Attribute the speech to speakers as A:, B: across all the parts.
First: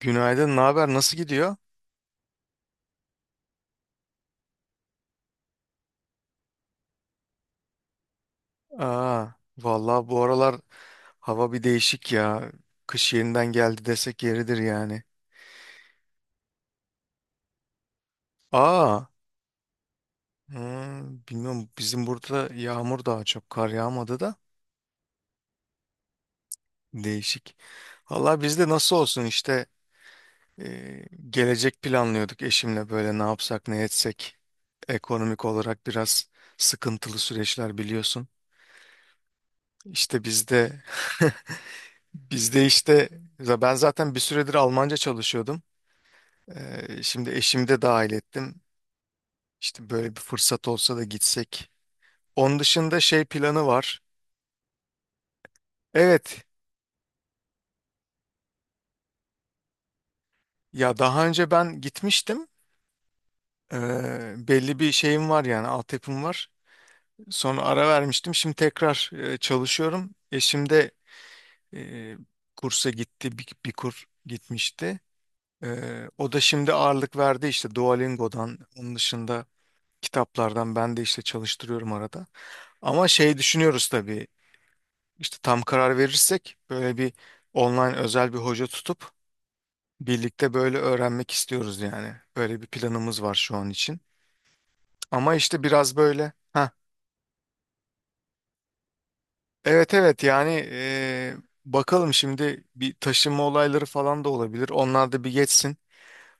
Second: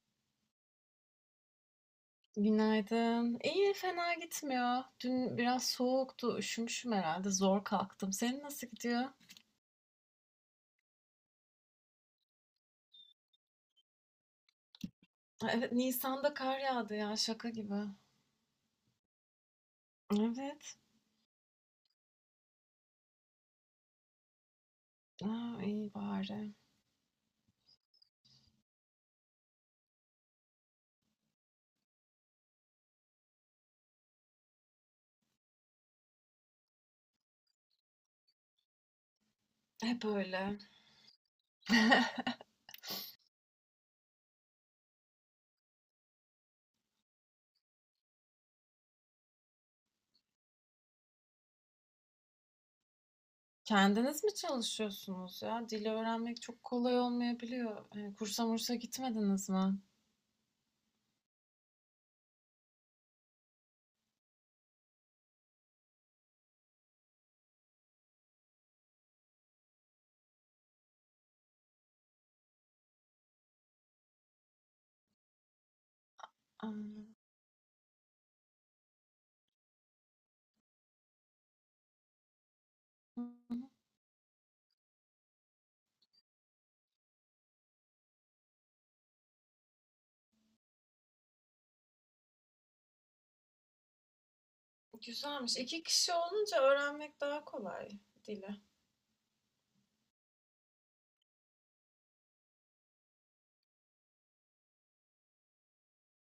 A: Günaydın, ne haber? Nasıl gidiyor?
B: Günaydın. İyi, fena gitmiyor. Dün biraz soğuktu, üşümüşüm herhalde. Zor kalktım. Senin nasıl gidiyor?
A: Aa, Vallahi bu aralar hava bir değişik ya. Kış yeniden geldi desek yeridir yani.
B: Ha, Evet, Nisan'da kar yağdı ya, şaka gibi.
A: Aa,
B: Evet.
A: Bilmiyorum, bizim burada yağmur, daha çok kar yağmadı da
B: Aa, iyi bari.
A: değişik. Vallahi bizde nasıl olsun işte gelecek planlıyorduk eşimle, böyle ne yapsak ne etsek. Ekonomik olarak biraz sıkıntılı süreçler, biliyorsun.
B: Hep
A: İşte
B: öyle.
A: bizde bizde işte ben zaten bir süredir Almanca çalışıyordum. Şimdi eşimi de dahil ettim. İşte böyle bir fırsat olsa da gitsek. Onun dışında şey planı var.
B: Kendiniz mi çalışıyorsunuz ya? Dili öğrenmek
A: Evet,
B: çok kolay olmayabiliyor. Kursa mursa gitmediniz mi?
A: ya daha önce ben gitmiştim. Belli bir şeyim var, yani altyapım var. Sonra ara vermiştim. Şimdi tekrar çalışıyorum. Eşim de e, kursa gitti, bir kur gitmişti. O da
B: Aa,
A: şimdi
B: hı
A: ağırlık verdi işte Duolingo'dan. Onun dışında kitaplardan ben de işte çalıştırıyorum arada. Ama
B: hı.
A: şey düşünüyoruz tabii. İşte tam karar verirsek böyle bir online özel bir hoca tutup birlikte böyle öğrenmek istiyoruz yani. Böyle bir planımız var şu an için. Ama
B: Güzelmiş.
A: işte
B: İki
A: biraz
B: kişi
A: böyle
B: olunca
A: ha,
B: öğrenmek daha kolay dili.
A: evet evet yani bakalım, şimdi bir taşınma olayları falan da olabilir. Onlar da bir geçsin.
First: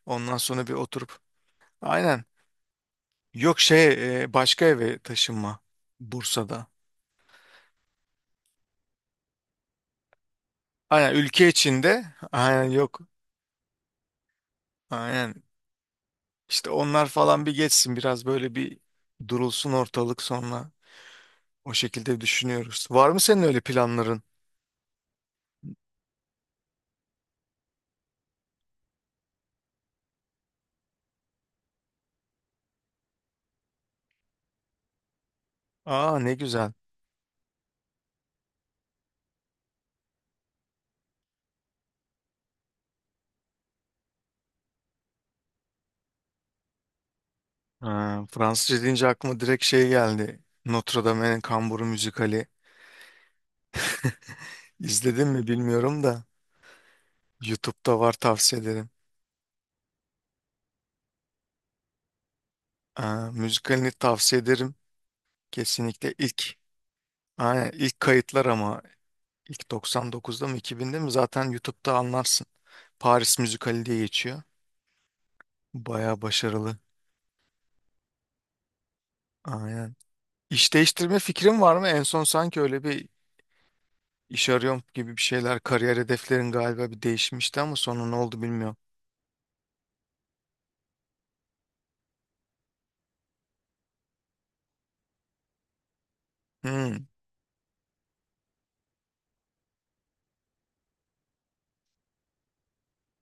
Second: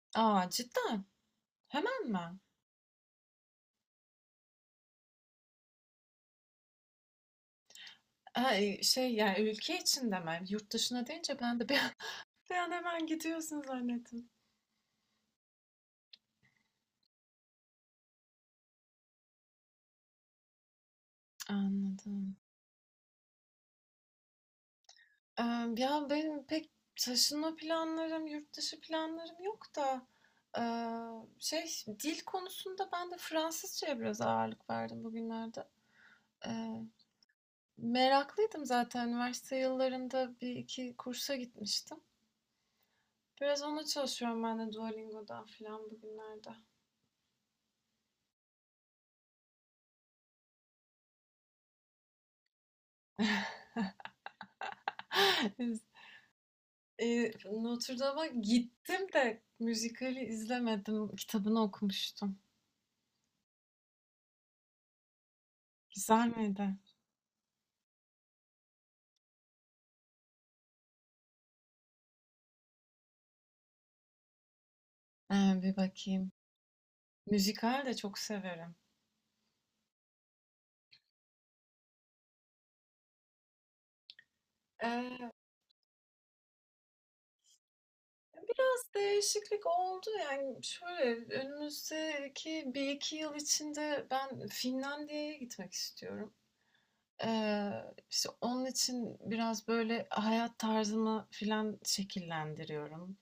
A: Ondan
B: Aa,
A: sonra bir
B: cidden?
A: oturup
B: Hemen
A: aynen,
B: mi?
A: yok şey, başka eve taşınma, Bursa'da.
B: Ay, şey yani ülke içinde mi? Hani yurt dışına
A: Aynen,
B: deyince
A: ülke
B: ben de bir an,
A: içinde,
B: bir
A: aynen
B: an
A: yok,
B: hemen gidiyorsun zannettim.
A: aynen işte onlar falan bir geçsin, biraz böyle bir durulsun ortalık sonra. O şekilde
B: Anladım.
A: düşünüyoruz. Var mı senin öyle planların?
B: Ee, Ya benim pek taşınma planlarım, yurt dışı planlarım yok da şey, dil konusunda ben de Fransızcaya biraz ağırlık verdim bugünlerde.
A: Aa, ne
B: Ee,
A: güzel.
B: meraklıydım zaten. Üniversite yıllarında bir iki kursa gitmiştim. Biraz ona çalışıyorum ben de Duolingo'dan falan bugünlerde.
A: Ha, Fransızca deyince aklıma direkt şey geldi. Notre Dame'in Kamburu müzikali. İzledin mi bilmiyorum da.
B: Notre
A: YouTube'da var,
B: Dame'a
A: tavsiye ederim.
B: gittim de müzikali izlemedim. Kitabını okumuştum.
A: Aa, müzikalini tavsiye ederim. Kesinlikle
B: Güzel
A: ilk.
B: miydi?
A: Aynen, ilk kayıtlar ama ilk 99'da mı 2000'de mi, zaten YouTube'da anlarsın. Paris müzikali diye geçiyor.
B: Ee, Bir
A: Baya
B: bakayım.
A: başarılı.
B: Müzikal de çok severim.
A: Aynen. İş değiştirme fikrin var mı? En son sanki öyle bir İş arıyorum gibi bir
B: Ee,
A: şeyler. Kariyer hedeflerin galiba bir değişmişti ama sonra ne oldu bilmiyorum.
B: Biraz değişiklik oldu, yani şöyle, önümüzdeki bir iki yıl içinde ben Finlandiya'ya gitmek istiyorum.
A: Hmm,
B: Ee, işte onun için biraz böyle hayat tarzımı filan şekillendiriyorum.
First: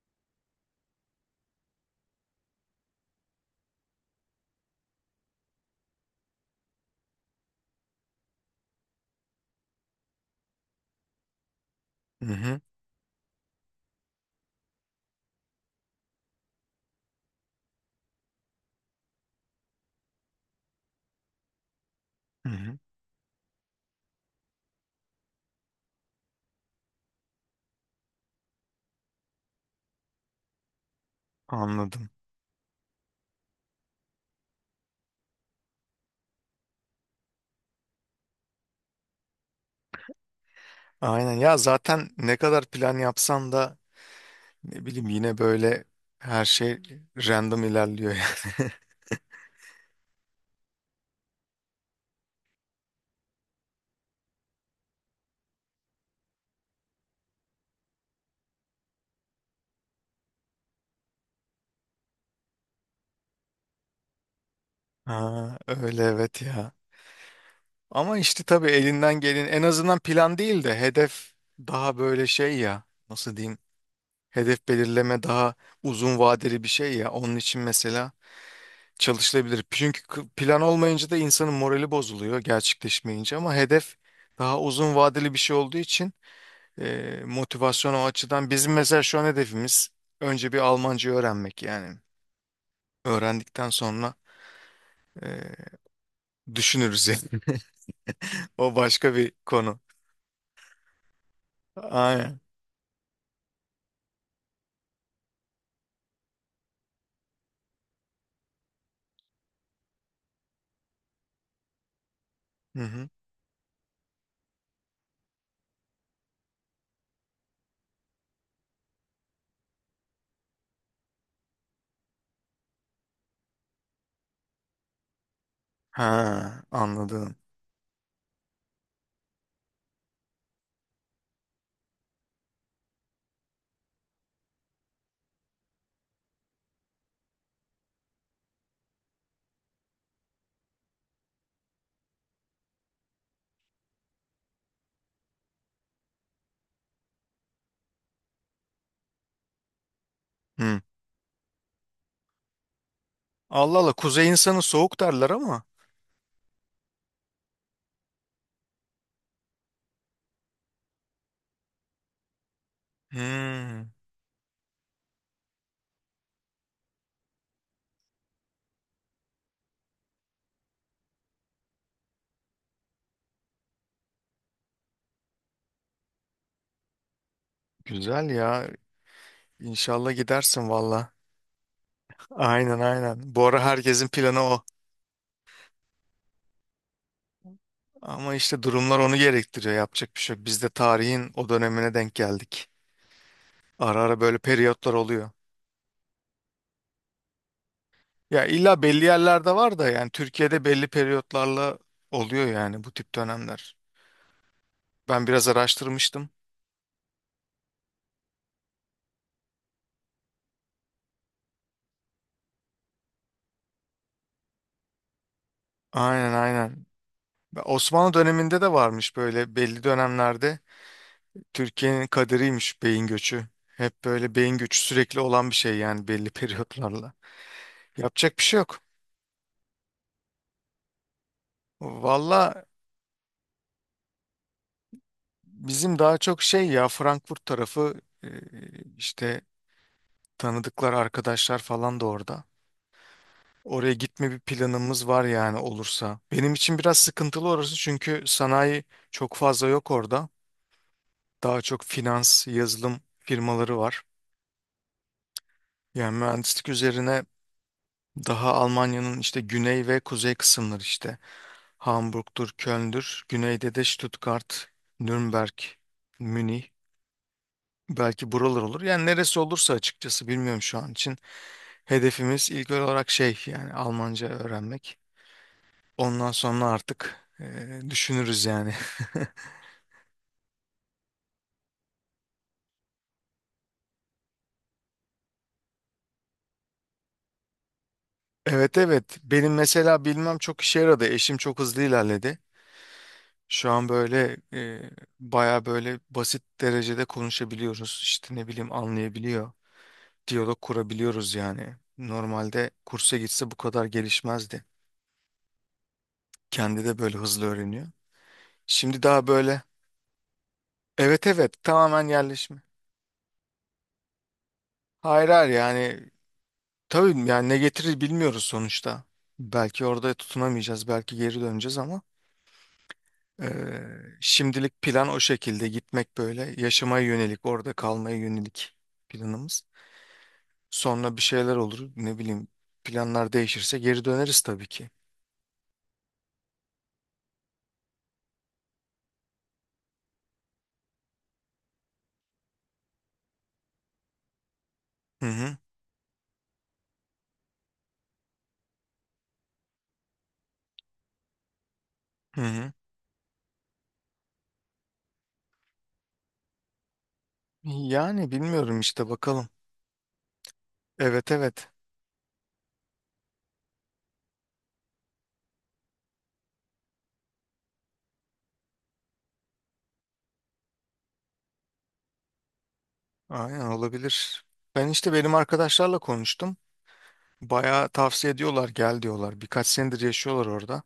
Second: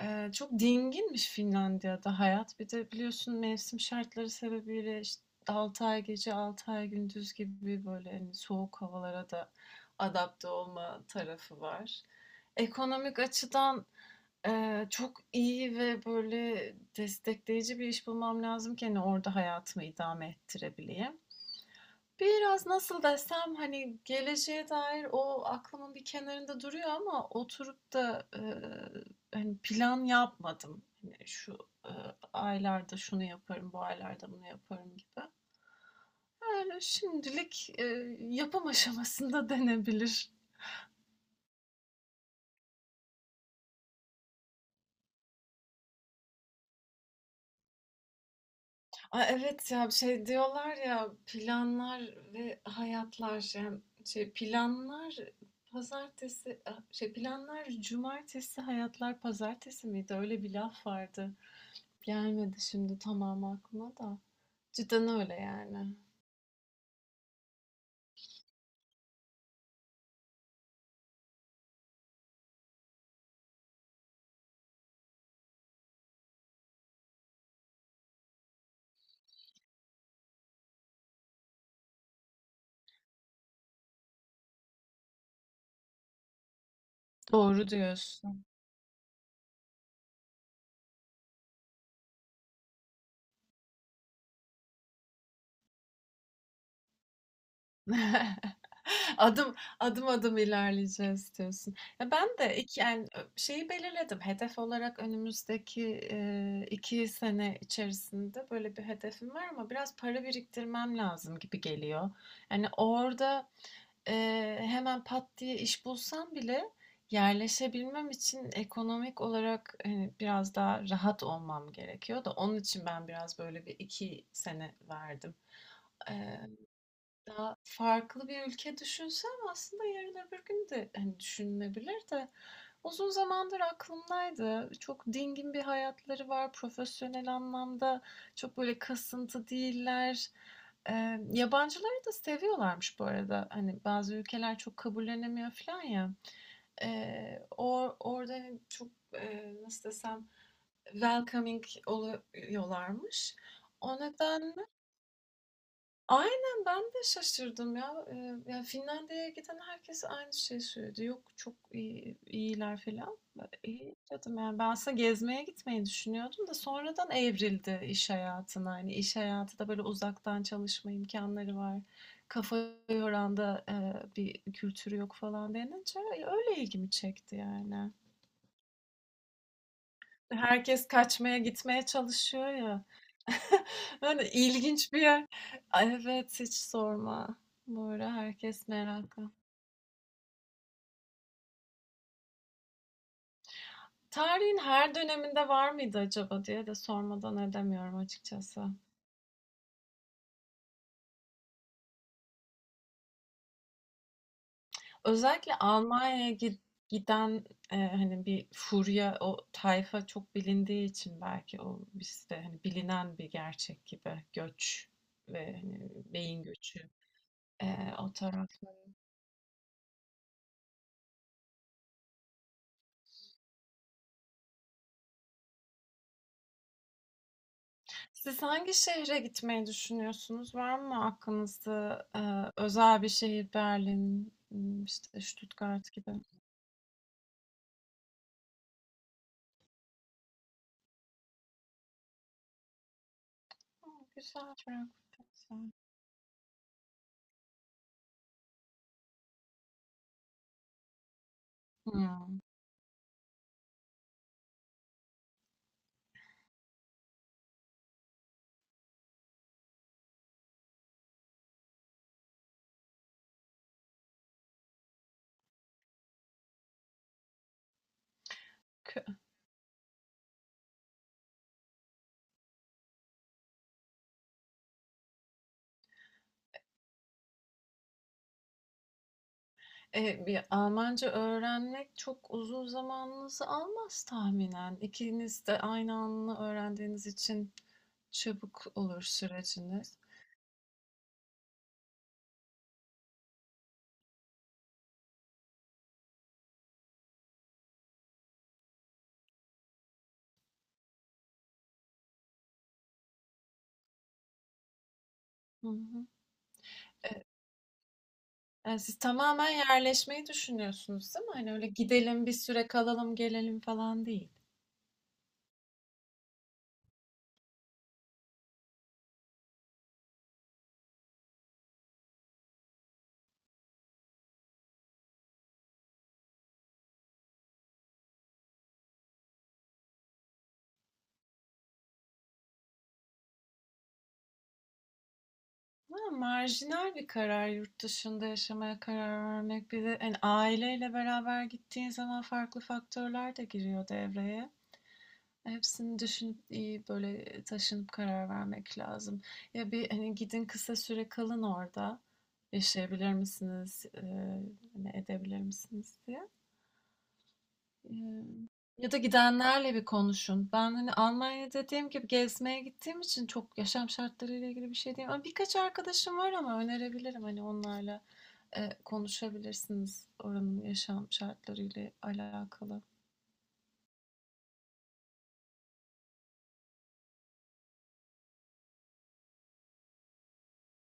B: Çok dinginmiş Finlandiya'da hayat. Bir de biliyorsun mevsim şartları sebebiyle, işte, 6 ay gece 6 ay gündüz gibi böyle, hani, soğuk havalara da adapte olma tarafı var.
A: hı hı.
B: Ekonomik açıdan, çok iyi ve böyle destekleyici bir iş bulmam lazım ki, hani, orada hayatımı idame ettirebileyim.
A: Hı
B: Biraz
A: hı.
B: nasıl desem, hani, geleceğe dair o aklımın bir kenarında duruyor ama oturup da, hani, plan yapmadım. Hani, şu,
A: Anladım.
B: aylarda şunu yaparım, bu aylarda bunu yaparım gibi. Öyle şimdilik, yapım aşamasında denebilir.
A: Aynen ya, zaten ne kadar plan yapsan da ne bileyim, yine böyle her şey random ilerliyor yani.
B: Ay, evet ya, şey diyorlar ya, planlar ve hayatlar, yani, şey, planlar pazartesi, ah, şey, planlar cumartesi, hayatlar pazartesi miydi? Öyle bir laf vardı. Gelmedi şimdi tamam aklıma da. Cidden öyle
A: Ha,
B: yani.
A: öyle evet ya. Ama işte tabii elinden gelin en azından plan değil de hedef, daha böyle şey ya, nasıl diyeyim, hedef belirleme daha uzun vadeli bir şey ya. Onun için mesela çalışılabilir. Çünkü plan olmayınca da insanın morali bozuluyor gerçekleşmeyince, ama hedef daha uzun vadeli bir şey olduğu için
B: Doğru
A: motivasyon o
B: diyorsun.
A: açıdan, bizim mesela şu an hedefimiz önce bir Almanca öğrenmek yani. Öğrendikten sonra e, düşünürüz yani. O başka bir
B: Adım
A: konu.
B: adım ilerleyeceğiz diyorsun. Ya ben
A: Aynen.
B: de iki yani şeyi belirledim. Hedef olarak önümüzdeki iki sene içerisinde böyle bir hedefim var ama biraz para biriktirmem lazım gibi geliyor. Yani
A: Hı hı.
B: orada e, hemen pat diye iş bulsam bile yerleşebilmem için ekonomik olarak hani biraz daha rahat olmam gerekiyor da onun için ben biraz böyle bir iki sene verdim.
A: Ha, anladım.
B: Daha farklı bir ülke düşünsem aslında yarın öbür gün de hani düşünülebilir de uzun zamandır aklımdaydı. Çok dingin bir hayatları var. Profesyonel anlamda çok böyle kasıntı değiller. Yabancıları da seviyorlarmış bu arada. Hani bazı ülkeler çok kabullenemiyor falan ya. Orada hani çok nasıl desem,
A: Hı.
B: welcoming oluyorlarmış.
A: Allah Allah,
B: O
A: kuzey insanı
B: nedenle
A: soğuk derler ama.
B: aynen, ben de şaşırdım ya. Ya Finlandiya'ya giden herkes aynı şeyi söyledi. Yok çok iyi, iyiler falan. Ben,
A: Hı.
B: İyi dedim yani, ben aslında gezmeye gitmeyi düşünüyordum da sonradan evrildi iş hayatına. Hani iş hayatı da böyle uzaktan çalışma imkanları var. Kafa yoran da bir kültürü yok falan denince öyle ilgimi çekti yani.
A: Güzel ya. İnşallah gidersin
B: Herkes
A: valla.
B: kaçmaya gitmeye çalışıyor
A: Aynen
B: ya.
A: aynen. Bu ara herkesin
B: Yani
A: planı o.
B: ilginç bir yer. Ay, evet, hiç sorma. Böyle
A: Ama işte
B: herkes
A: durumlar onu
B: meraklı.
A: gerektiriyor. Yapacak bir şey yok. Biz de tarihin o dönemine denk geldik. Ara ara böyle
B: Tarihin
A: periyotlar
B: her
A: oluyor.
B: döneminde var mıydı acaba diye de sormadan edemiyorum
A: Ya
B: açıkçası.
A: illa belli yerlerde var da, yani Türkiye'de belli periyotlarla oluyor yani bu tip dönemler. Ben biraz
B: Özellikle
A: araştırmıştım.
B: Giden hani bir furya, o tayfa çok bilindiği için belki o bizde hani bilinen bir gerçek gibi göç ve hani
A: Aynen
B: beyin
A: aynen.
B: göçü
A: Osmanlı
B: o taraf.
A: döneminde de varmış böyle belli dönemlerde, Türkiye'nin kaderiymiş beyin göçü. Hep böyle beyin göçü, sürekli olan bir şey yani belli periyotlarla. Yapacak bir
B: Siz
A: şey
B: hangi
A: yok.
B: şehre gitmeyi düşünüyorsunuz? Var mı aklınızda
A: Valla,
B: özel bir şehir, Berlin, işte Stuttgart
A: bizim
B: gibi? Aa,
A: daha çok şey ya, Frankfurt tarafı, işte tanıdıklar, arkadaşlar falan da orada. Oraya gitme bir
B: güzel,
A: planımız
B: Frankfurt
A: var
B: da
A: yani
B: güzel.
A: olursa. Benim için biraz sıkıntılı orası çünkü sanayi çok fazla yok orada. Daha çok
B: Hmm.
A: finans, yazılım firmaları var. Yani mühendislik üzerine daha Almanya'nın işte güney ve kuzey kısımları işte. Hamburg'dur, Köln'dür. Güneyde de Stuttgart, Nürnberg, Münih. Belki buralar olur. Yani
B: Kö-
A: neresi olursa açıkçası bilmiyorum şu an için. Hedefimiz ilk olarak şey yani Almanca öğrenmek. Ondan sonra artık düşünürüz yani.
B: E, bir Almanca öğrenmek çok uzun zamanınızı almaz tahminen. İkiniz de aynı anda öğrendiğiniz için çabuk
A: Evet
B: olur
A: evet, benim
B: süreciniz.
A: mesela bilmem çok işe yaradı. Eşim çok hızlı ilerledi. Şu an böyle baya böyle basit derecede konuşabiliyoruz. İşte ne bileyim, anlayabiliyor. Diyalog kurabiliyoruz yani. Normalde kursa gitse bu kadar gelişmezdi.
B: Hı hı.
A: Kendi de böyle
B: E,
A: hızlı öğreniyor.
B: yani siz
A: Şimdi daha
B: tamamen
A: böyle
B: yerleşmeyi düşünüyorsunuz,
A: evet
B: değil mi?
A: evet,
B: Hani öyle
A: tamamen
B: gidelim bir
A: yerleşme.
B: süre kalalım gelelim falan değil.
A: Hayır hayır, yani tabii yani ne getirir bilmiyoruz sonuçta. Belki orada tutunamayacağız, belki geri döneceğiz ama şimdilik plan o şekilde, gitmek böyle yaşamaya yönelik, orada kalmaya yönelik planımız. Sonra bir şeyler olur, ne bileyim, planlar değişirse geri döneriz tabii ki.
B: Ha, marjinal bir karar yurt dışında yaşamaya karar vermek. Bir de hani aileyle beraber gittiğin zaman farklı faktörler de giriyor devreye.
A: Hı hı,
B: Hepsini düşünüp iyi böyle taşınıp karar vermek lazım. Ya bir hani gidin kısa süre kalın orada.
A: hı hı.
B: Yaşayabilir misiniz? Hani edebilir misiniz diye. Eee,
A: Yani bilmiyorum
B: Ya da
A: işte, bakalım.
B: gidenlerle bir konuşun. Ben hani
A: Evet
B: Almanya
A: evet,
B: dediğim gibi gezmeye gittiğim için çok yaşam şartlarıyla ilgili bir şey diyemem. Ama birkaç arkadaşım var ama önerebilirim, hani onlarla konuşabilirsiniz oranın yaşam şartlarıyla alakalı.
A: aynen olabilir. Ben işte benim arkadaşlarla konuştum. Bayağı tavsiye ediyorlar, gel diyorlar. Birkaç senedir yaşıyorlar orada.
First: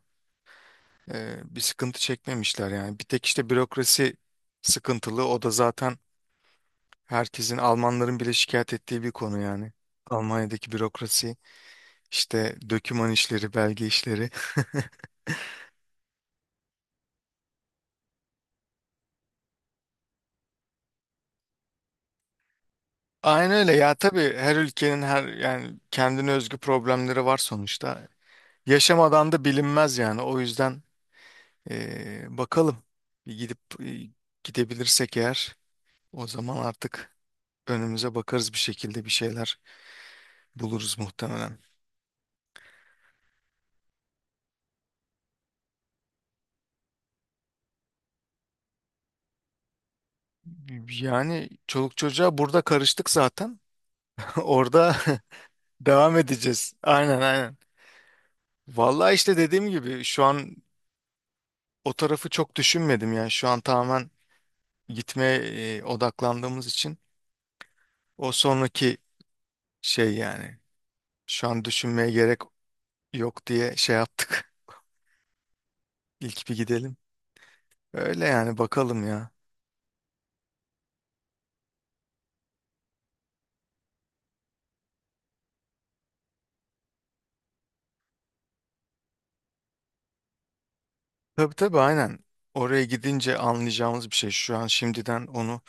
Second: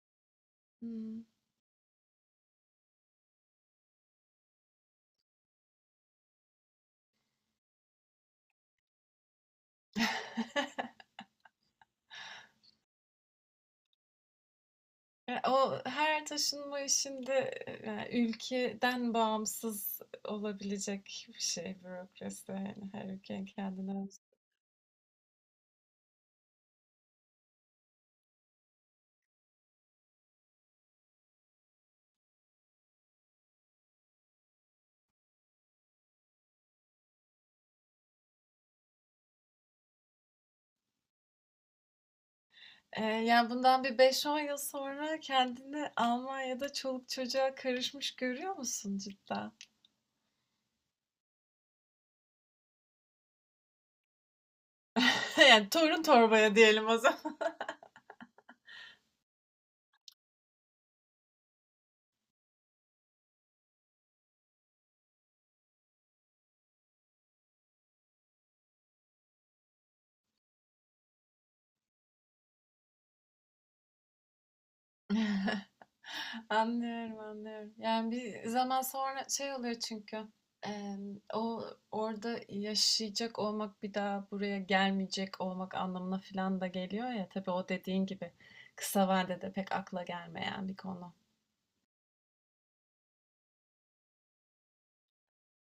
B: Hmm.
A: Bir sıkıntı çekmemişler yani. Bir tek işte bürokrasi sıkıntılı. O da zaten herkesin, Almanların bile şikayet ettiği bir konu yani. Almanya'daki bürokrasi, işte döküman işleri, belge işleri.
B: E, o her taşınma işinde yani ülkeden bağımsız olabilecek bir şey bürokrasi. Yani her ülkenin
A: Aynen öyle
B: kendine
A: ya,
B: özgü.
A: tabii her ülkenin her yani kendine özgü problemleri var sonuçta. Yaşamadan da bilinmez yani. O yüzden bakalım. Bir gidip gidebilirsek eğer, o zaman artık önümüze bakarız bir şekilde, bir şeyler buluruz muhtemelen.
B: E, yani bundan bir beş on yıl sonra kendini Almanya'da çoluk çocuğa karışmış görüyor musun cidden?
A: Yani çoluk çocuğa burada karıştık zaten. Orada
B: Yani torun
A: devam
B: torbaya
A: edeceğiz.
B: diyelim o
A: Aynen
B: zaman.
A: aynen. Vallahi işte dediğim gibi şu an o tarafı çok düşünmedim yani. Şu an tamamen gitmeye odaklandığımız için o sonraki şey yani. Şu an düşünmeye gerek yok diye şey yaptık. İlk bir gidelim.
B: Anlıyorum, anlıyorum. Yani
A: Öyle
B: bir
A: yani
B: zaman
A: bakalım
B: sonra
A: ya.
B: şey oluyor çünkü eee, o orada yaşayacak olmak bir daha buraya gelmeyecek olmak anlamına falan da geliyor ya. Tabii o dediğin gibi kısa vadede pek akla gelmeyen bir konu.
A: Tabii tabii aynen. Oraya gidince anlayacağımız bir şey. Şu an şimdiden onu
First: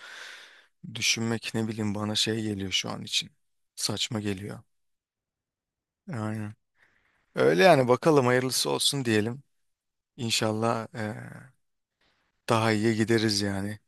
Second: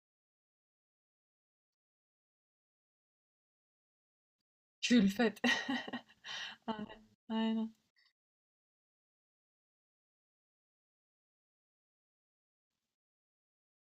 A: düşünmek, ne bileyim, bana şey geliyor şu an için. Saçma geliyor.
B: Külfet.
A: Aynen. Öyle
B: Aynen.
A: yani bakalım, hayırlısı olsun diyelim. İnşallah daha iyiye gideriz yani.